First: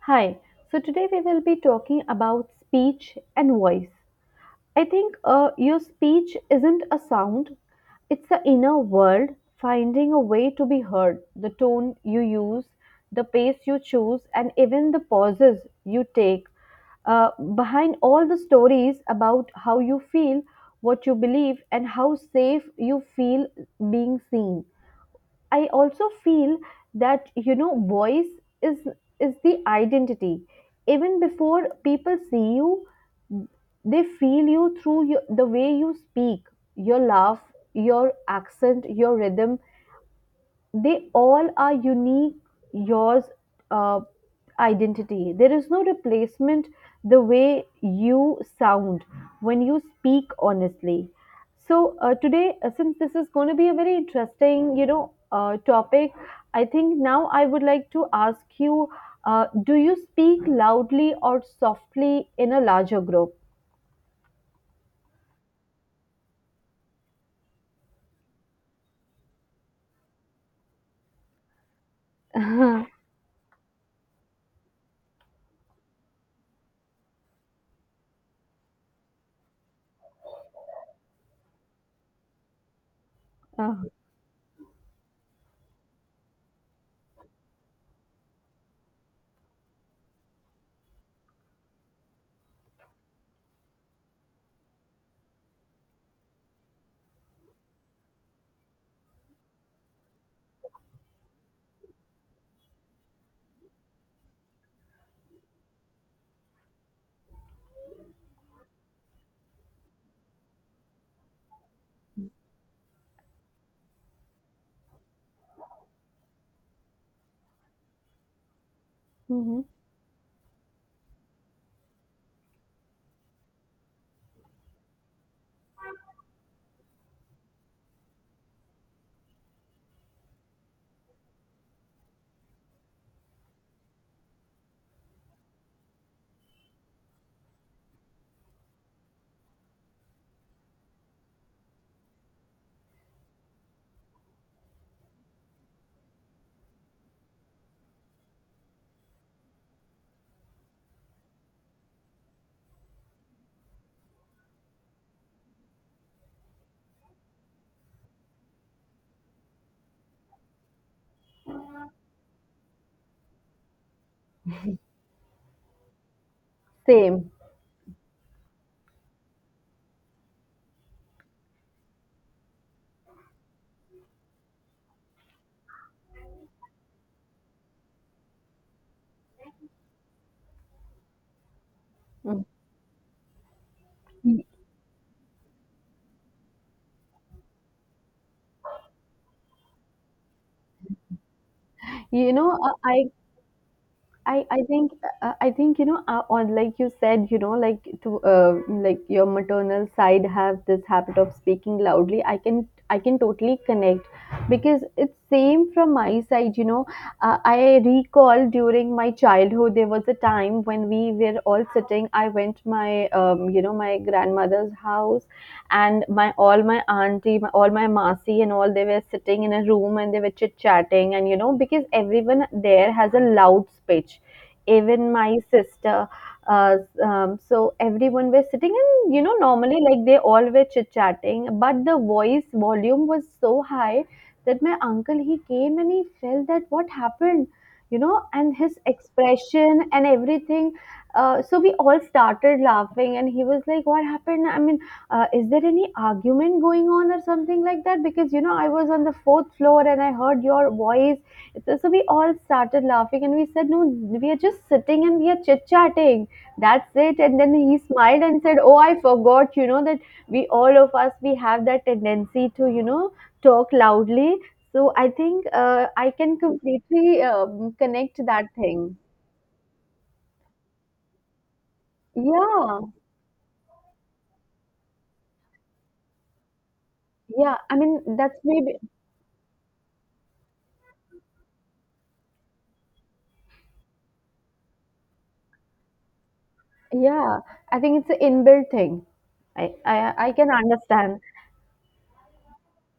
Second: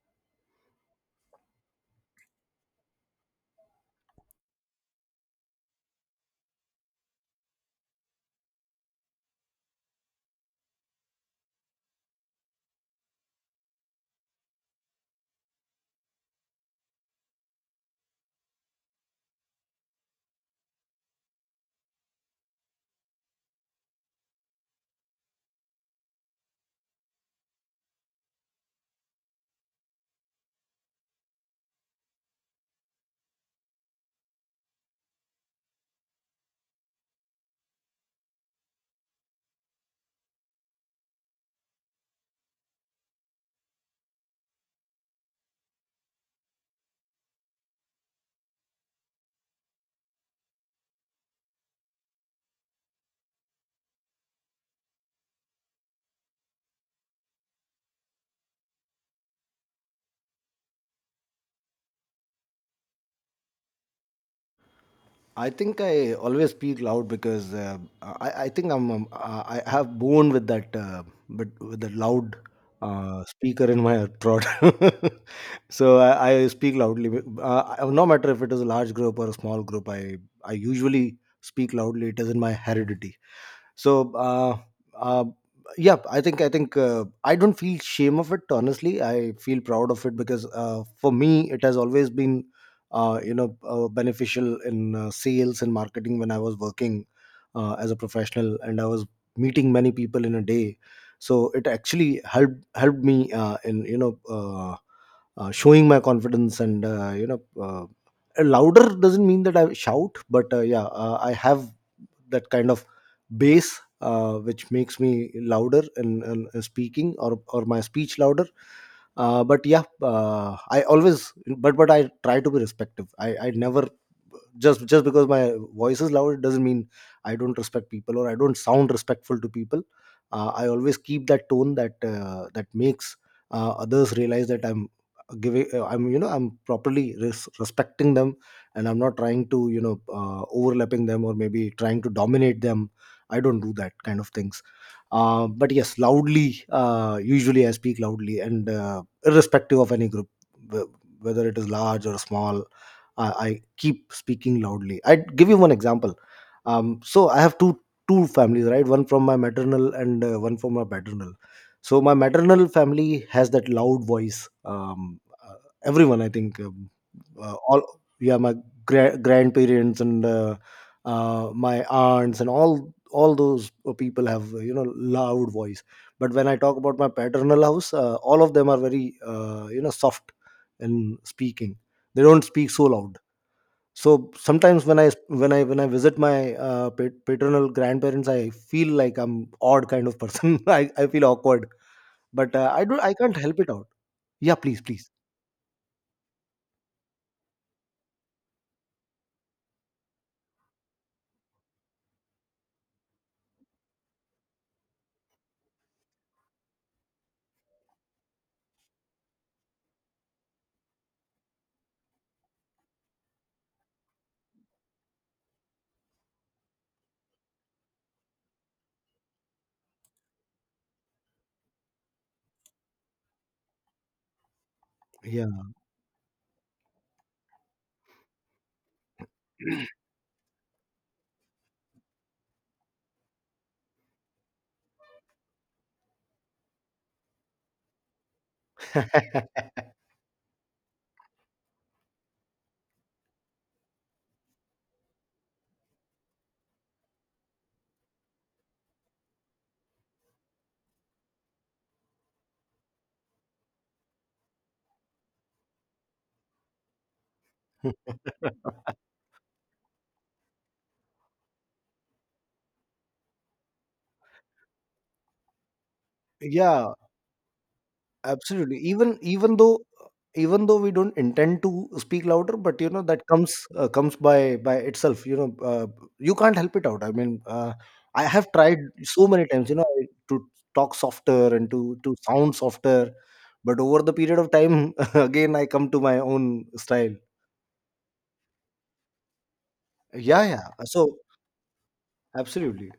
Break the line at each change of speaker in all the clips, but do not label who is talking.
Hi. So today we will be talking about speech and voice. I think your speech isn't a sound, it's the inner world finding a way to be heard. The tone you use, the pace you choose, and even the pauses you take. Uh, behind all the stories about how you feel, what you believe, and how safe you feel being seen. I also feel that voice is is the identity. Even before people see you, they feel you through your, the way you speak, your laugh, your accent, your rhythm, they all are unique yours, uh, identity, there is no replacement, the way you sound when you speak honestly. So today, since this is going to be a very interesting, topic, I think now I would like to ask you, do you speak loudly or softly in a larger group?
I think I always speak loud because I think I have born with that but with the loud speaker in my throat. So I speak loudly. No matter if it is a large group or a small group, I usually speak loudly. It is in my heredity.
Uh,
So uh, yeah, I don't feel shame of it. Honestly, I feel proud of it because for me it has always been beneficial in sales and marketing when I was working as a professional, and I was meeting many people in a day. So it actually helped me in showing my confidence, and louder doesn't mean that I shout, but yeah, I have that kind of bass, which makes me louder in speaking, or my speech louder.
mhm.
But yeah, I always, but I try to be respective. I never, just just because my voice is loud, it doesn't mean I don't respect people or I don't sound respectful to people. I always keep that tone that that makes others realize that I'm giving I'm, you know, I'm properly respecting them, and I'm not trying to, you know, overlapping them, or maybe trying to dominate them. I don't do that kind of things. But yes, loudly, usually I speak loudly, and irrespective of any group, wh- whether it is large or small, I keep speaking loudly. I give you one example. So I have two families, right? One from my maternal and one from my paternal. So my maternal family has that loud voice. um, uh, Everyone, I think,
Same.
all, yeah, my grandparents and my aunts, and all those people have you know, loud voice. But when I talk about my paternal house, all of them are very you know, soft in speaking. They
Mm.
don't speak so loud. So sometimes when I, when I visit my paternal grandparents, I feel like I'm odd kind of person. I feel awkward,
you know
but
uh,
I do,
i
I can't help it out.
I,
Yeah,
I
please
think
please
I think, on, like you said, like to, like your maternal side have this habit of speaking loudly, I can totally connect, because it's same from my side. I recall during my childhood there was a time when we were all sitting. I went my, my grandmother's house, and my all my auntie my, all my masi and all, they were sitting in a room and they were chit chatting, and you know because everyone there has a loud speech, even my
Yeah.
sister. uh, so everyone was sitting and you know normally like they all were chit chatting, but the voice volume was so high that my uncle, he came and he felt that what happened, you know, and his expression and everything. So we all started laughing and he was like, what happened, I mean, is there any argument going on or something like that? Because you know, I was on the fourth floor and I heard your voice. So, so we all started laughing and we said, No, we are just sitting and we are chit chatting. That's it. And then he smiled and said, Oh, I forgot, you know, that we all of us we have that tendency to, you know, talk loudly. So I think I can
Yeah,
completely connect to that
absolutely.
thing.
Even though we don't intend to speak louder,
Yeah,
but you know, that comes comes by itself. You know, you can't help it out. I mean,
yeah. I mean,
I
that's
have
maybe.
tried so many times. You know, I- to talk softer and to sound softer, but over the period of time, again I come to my own style.
Yeah, I think it's an inbuilt thing. I
Yeah,
can
yeah. So
understand.
absolutely.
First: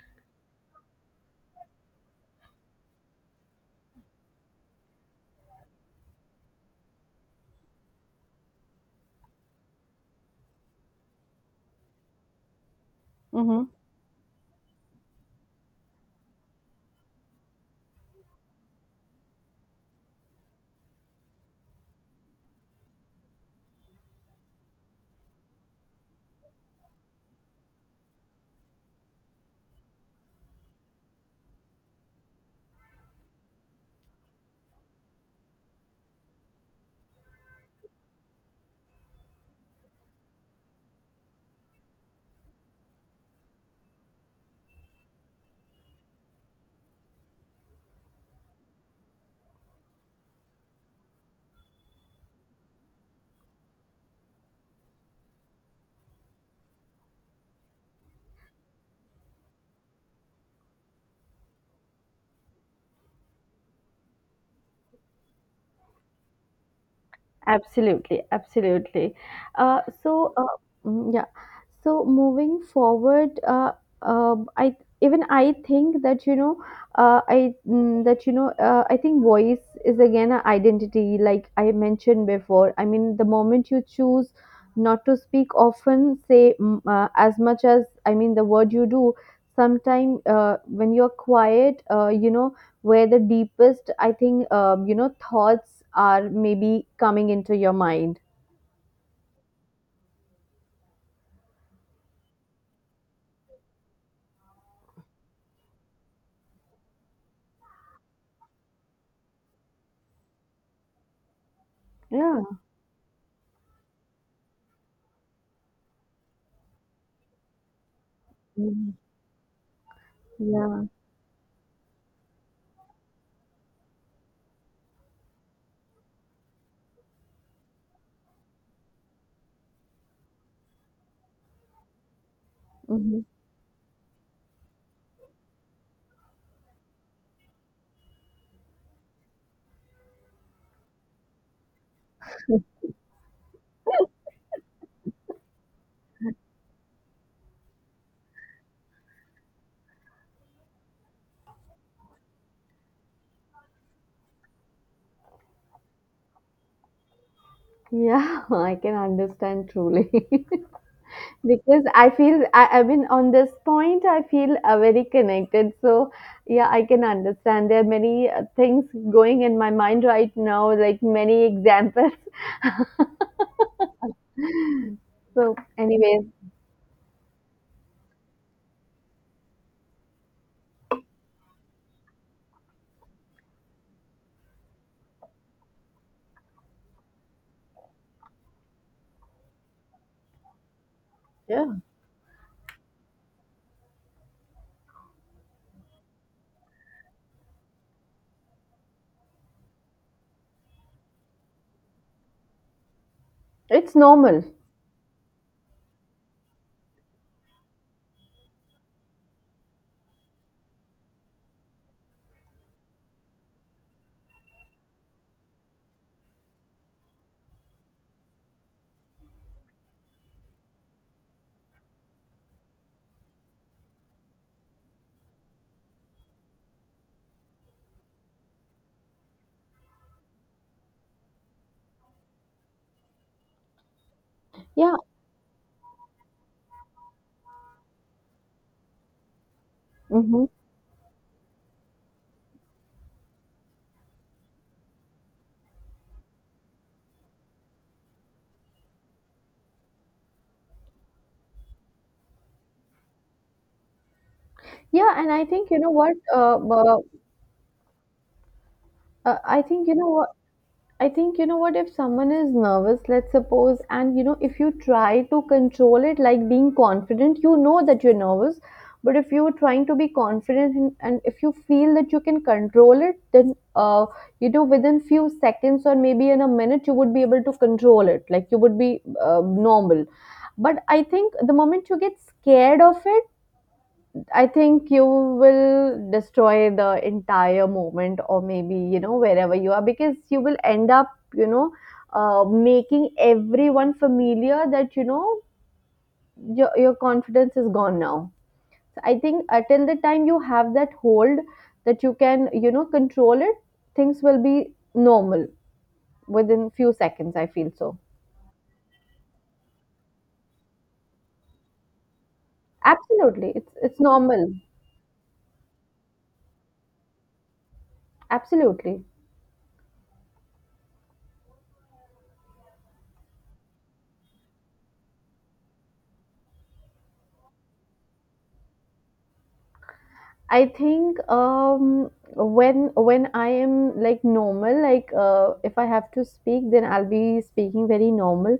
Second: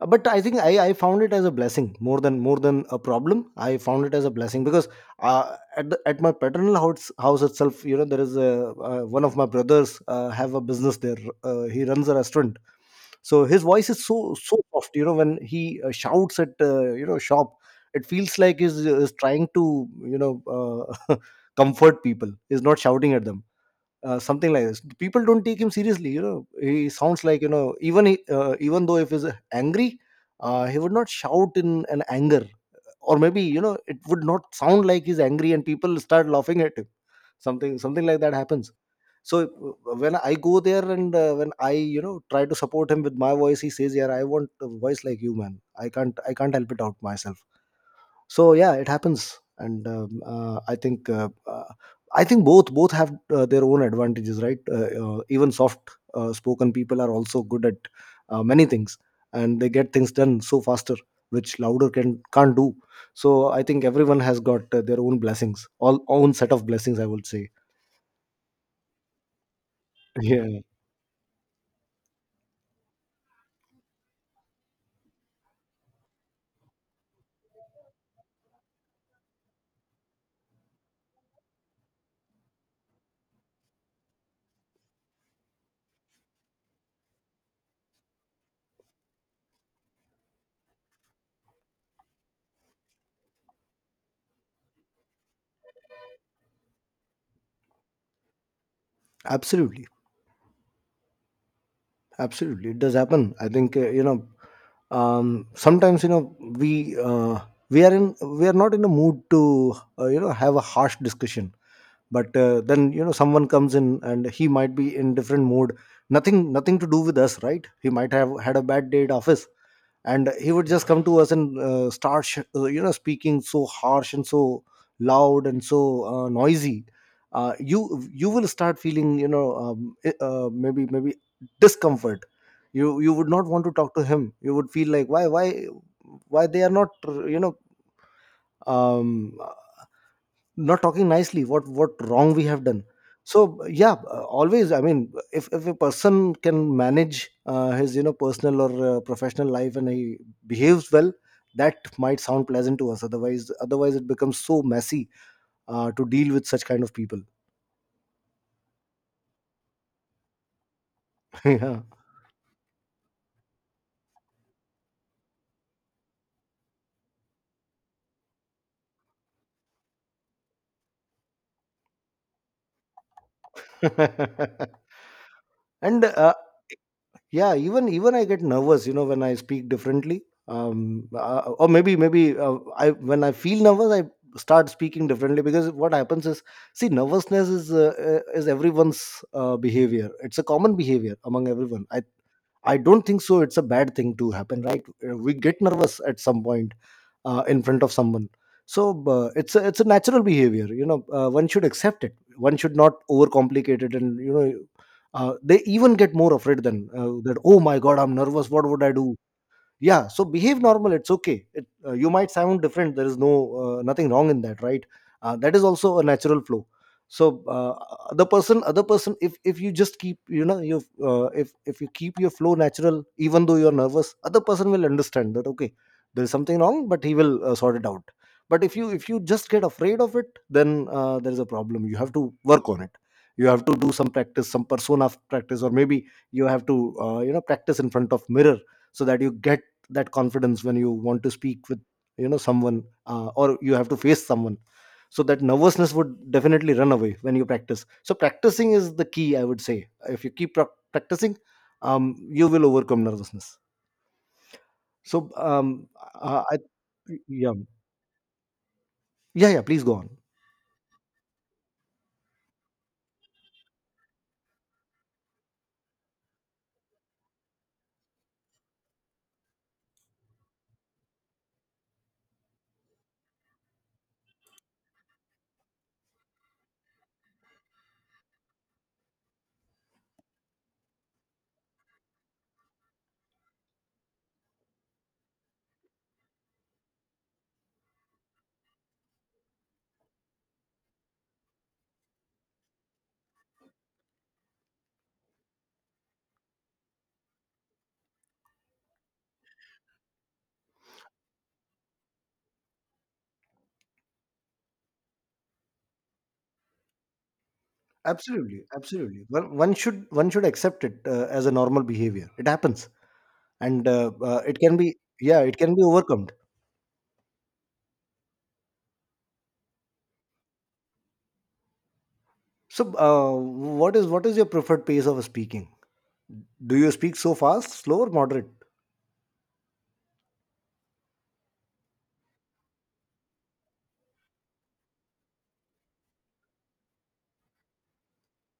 But I think I found it as a blessing, more than a problem. I found it as a blessing because at the, at my paternal house itself, you know, there is a, one of my brothers have a business there. He runs a restaurant. So his
Mhm.
voice is so soft, you know. When he shouts at you know, shop, it feels like he's, is trying to, you know, comfort people, he's not shouting at them, something like this. People don't take him seriously. You know, he sounds like, you know, even he, even though, if he's angry, he would not shout in an anger, or maybe, you know, it would not sound like he's angry, and people start laughing at him. Something like that happens. So when I go there and when I, you know, try to support him with my voice, he says, "Yeah, I want a voice like you, man. I can't help it out myself." So yeah, it happens. And I think both have their own advantages, right? Even soft spoken people are also good at many things, and they get things done so faster, which louder can't do. So I think everyone has got their own blessings, all own set of blessings, I would say.
Absolutely, absolutely. Uh, so, uh,
Yeah.
yeah. So moving forward, I even I think that, you know, I, that, you know, I think voice is again an identity, like I mentioned before. I mean, the moment you choose not to speak often, say, as much as I mean the word you do. Sometime, when you're quiet, you know, where the deepest, I think, you know, thoughts are maybe coming into your mind.
Absolutely. Absolutely, it does happen. I think you know, sometimes, you know, we are in, we are not in a mood to you know, have a harsh discussion, but
Yeah.
then, you know, someone comes in and he might be in different mood. Nothing to do with us, right? He might have had a bad
Mhm.
day at office, and he would
Yeah.
just come to us and start you know, speaking so harsh and so loud and so noisy. You will start feeling, you know, maybe maybe discomfort. You
Hmm.
would not want to talk to him. You would feel like, why why they are not, you know, um not talking nicely. What wrong we have done. So yeah, always, I mean, if a person can manage his, you know, personal or professional life, and he behaves well, that might sound pleasant to us. Otherwise it becomes so messy to deal with such kind of people.
Yeah, I can understand truly.
Yeah.
Because I feel, I mean on this point I feel very connected. So yeah, I can understand. There are many things going in my mind right now, like many examples. So
And
anyways,
yeah, even even I get nervous, you know, when I speak differently. Or maybe I, when I feel nervous, I start speaking differently, because what happens is, see, nervousness is everyone's behavior. It's a common behavior among
yeah,
everyone. I don't think so it's a bad thing to happen, right? We get nervous at some point in front of someone. So it's a natural behavior, you know. One should accept it. One should not overcomplicate it,
it's
and you
normal.
know, they even get more afraid than that, oh my god, I'm nervous, what would I do. Yeah, so behave normal. It's okay. It, you might sound different. There is no nothing wrong in that, right? That is also a natural flow. So other person, if you just keep, you know, you if you keep your flow natural, even though you're nervous, other person will understand that, okay, there is something wrong, but he will sort it out. But if you, if you just get afraid of it, then there is a problem. You have to work on it. You have to do some practice, some
Yeah.
persona practice, or maybe you have to you know, practice in front of mirror, so that you get that
Hmm.
confidence when you want to speak with, you know, someone, or you have to face someone. So that nervousness would definitely run away when you practice. So practicing is the key, I would say. If you keep practicing, um, you will overcome nervousness.
Yeah,
So
and I think you know what?
uh, I, yeah. yeah
I
yeah please
think you
go
know
on.
what. I think you know what, if someone is nervous, let's suppose, and you know, if you try to control it like being confident, you know that you're nervous. But if you're trying to be confident and if you feel that you can control it, then, you know, within few seconds or maybe in a minute you would be able to control it, like you would be normal. But I think the moment you get scared of it, I think you will destroy the entire moment, or maybe, you know, wherever you are, because you will end up, you know, making everyone familiar that, you know, your confidence is gone now. So I think until the time you have that hold that you can, you know, control it, things will be normal within few seconds. I feel so.
Absolutely, absolutely. One, one should, one should accept it as a normal behavior. It happens.
Absolutely.
And
It's normal.
it can be, yeah, it can be overcome.
Absolutely.
So what is, what is your preferred pace of speaking? Do you speak so fast, slow, or moderate?
I think, when I am like normal, like, if I have to speak, then I'll be speaking very normal.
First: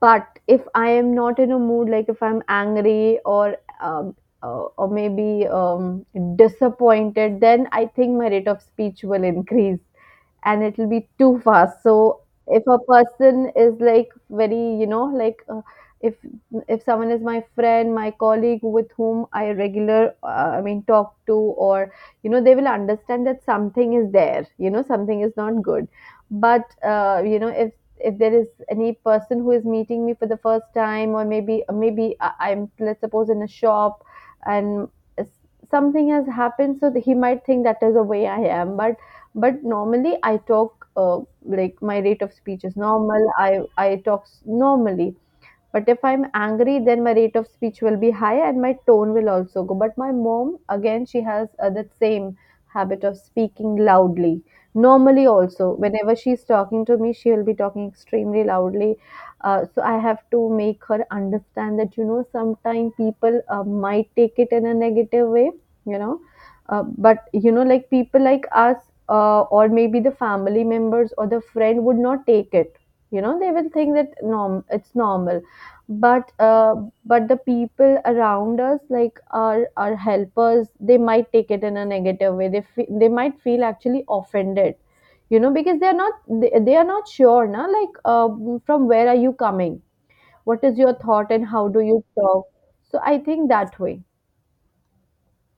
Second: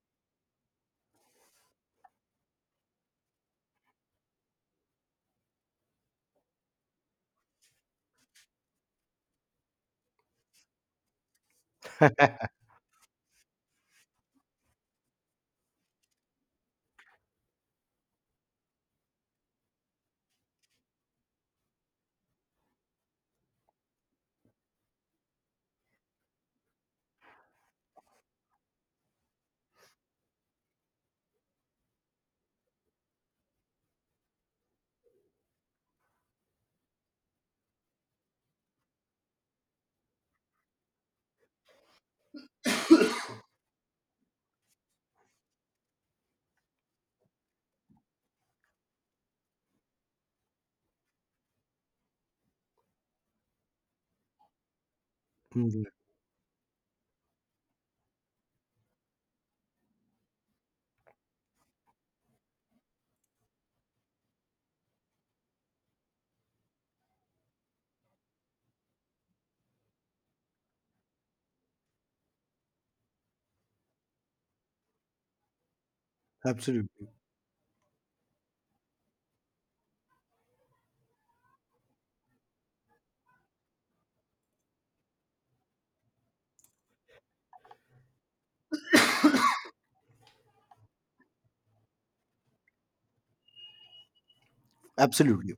But if I am not in a mood, like if I'm angry or, or maybe, disappointed, then I think my rate of speech will increase and it'll be too fast. So if a person is like very you know like, if if someone is my friend my colleague with whom I regular, I mean talk to, or you know they will understand that something is there, you know something is not good. But you know, if there is any person who is meeting me for the first time, or maybe, I'm, let's suppose, in a shop, and something has happened, so he might think that is the way I am. But normally I talk, like my rate of speech is normal. I talk s- normally. But if I'm angry, then my rate of speech will be high and my tone will also go. But my mom, again, she has that same habit of speaking loudly. Normally, also,
Mhm.
whenever she's talking to me, she will be talking extremely loudly. So I have to make her understand that, you know, sometimes people might take it in a negative way, you know. But, you know, like people like us, or maybe the family members or the friend would not take it, you know, they will think that norm it's normal. But
Absolutely,
but the people around us, like our helpers, they might take it in a negative way, they fe- they might feel actually offended, you know, because they are not they, they are not sure na, like, from where are you coming, what is your thought, and how do you talk. So I think that way.
absolutely.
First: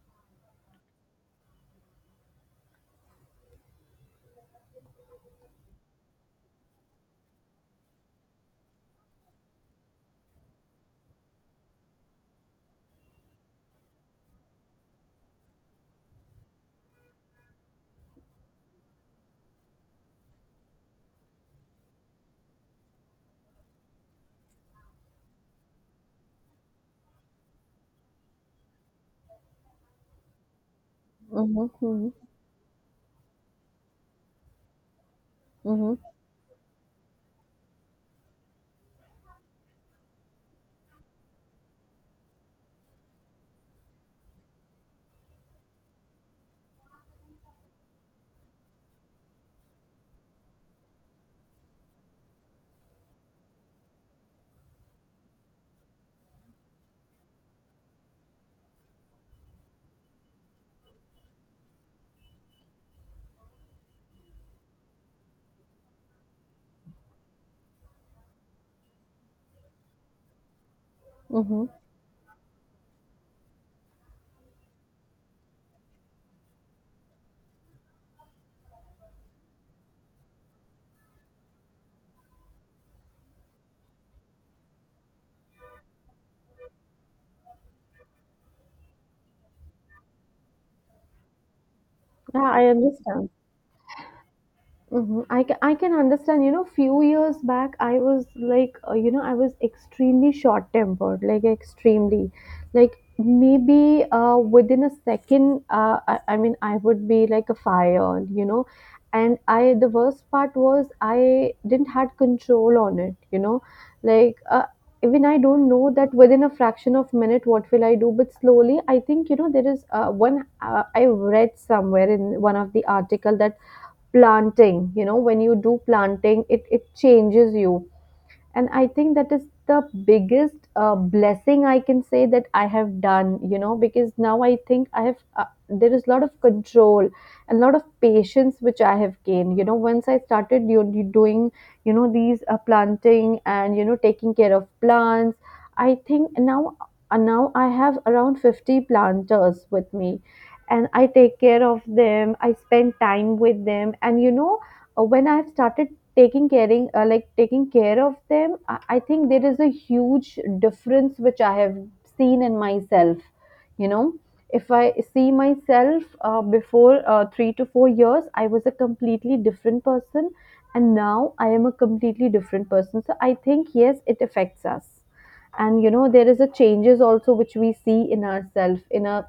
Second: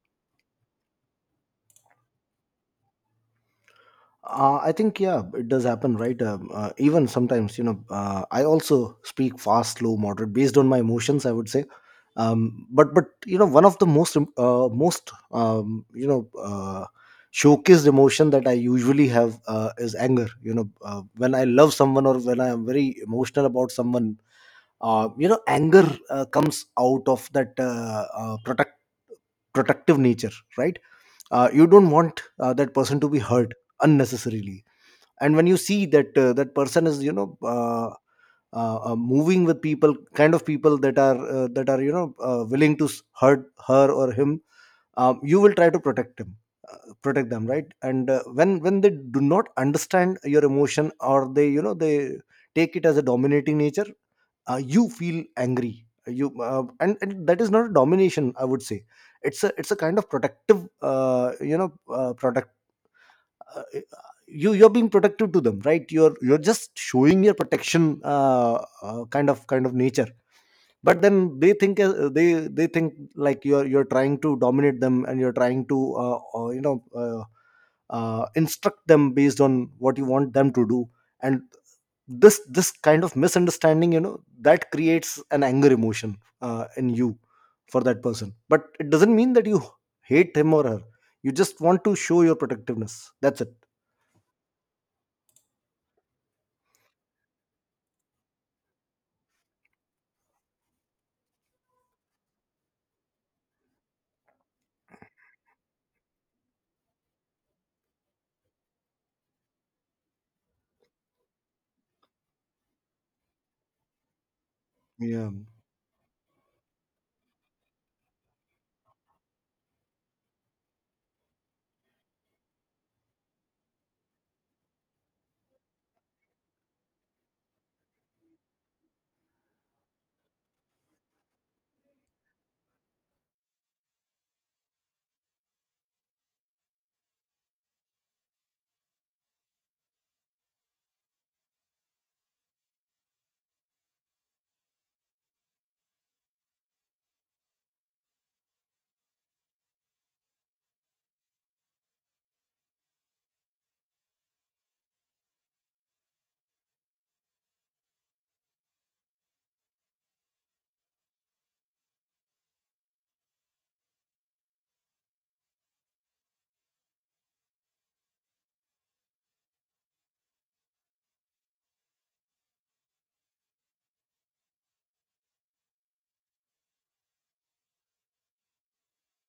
I think, yeah, it does happen, right? Even sometimes, you know, I also speak fast, slow, moderate, based on my emotions, I would say. But, you know, one of the most most you know, showcased emotion that I usually have is anger. You know, when I love someone, or when I am very emotional about someone, you know, anger comes out of that protective nature, right?
Mm-hmm,
You don't
mm-hmm,
want that person to be hurt unnecessarily. And when you see
mm-hmm.
that that person is, you know, moving with people, kind of people, that are that are, you know, willing to hurt her or him, you will try to protect him, uh, protect them, right? And when they do not understand your emotion, or they, you know, they take it as a dominating nature, you feel angry. You And that is not a domination, I would say. It's a, it's a kind of protective, you know, product. uh, you're being protective to them, right? You're just showing your protection, uh, kind of nature. But then they
Mm-hmm.
think they they think, like, you're trying to dominate them, and you're trying to you know, uh, instruct them based on what you want them to do. And this kind of misunderstanding, you know, that creates an anger emotion in you for that person. But it doesn't mean that you hate him or her. You just want to show your
Yeah, I
protectiveness,
understand.
that's it.
Hmm. I can understand. You know, few years back, I was like, you know, I was extremely short tempered, like extremely, like maybe, within a second, I mean, I would be like a fire, you know, and I the worst part was I didn't had control on it, you know, like, even
Yeah.
I don't know that within a fraction of minute what will I do, but slowly I think you know there is, one I read somewhere in one of the article that planting, you know, when you do planting it it changes you. And I think that is the biggest blessing I can say that I have done, you know, because now I think I have, there is a lot of control and a lot of patience which I have gained, you know, once I started you, you doing, you know, these planting and you know taking care of plants. I think now, now I have around 50 planters with me, and I take care of them, I spend time with them, and you know, when I have started taking caring, like taking care of them, I think there is a huge difference which I have seen in myself, you know. If I see myself before, 3 to 4 years, I was a completely different person, and now I am a completely different person. So I think yes, it affects us, and you know there is a changes also which we see in ourselves in a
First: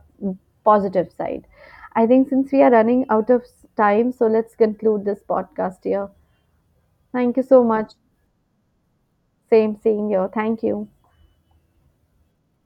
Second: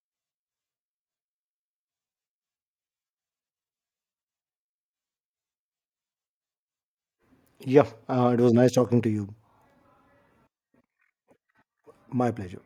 positive side. I think since we are running out of time, so let's conclude this podcast here. Thank you so
Yeah,
much.
it was nice talking to you.
Same, same here. Thank you.
My pleasure.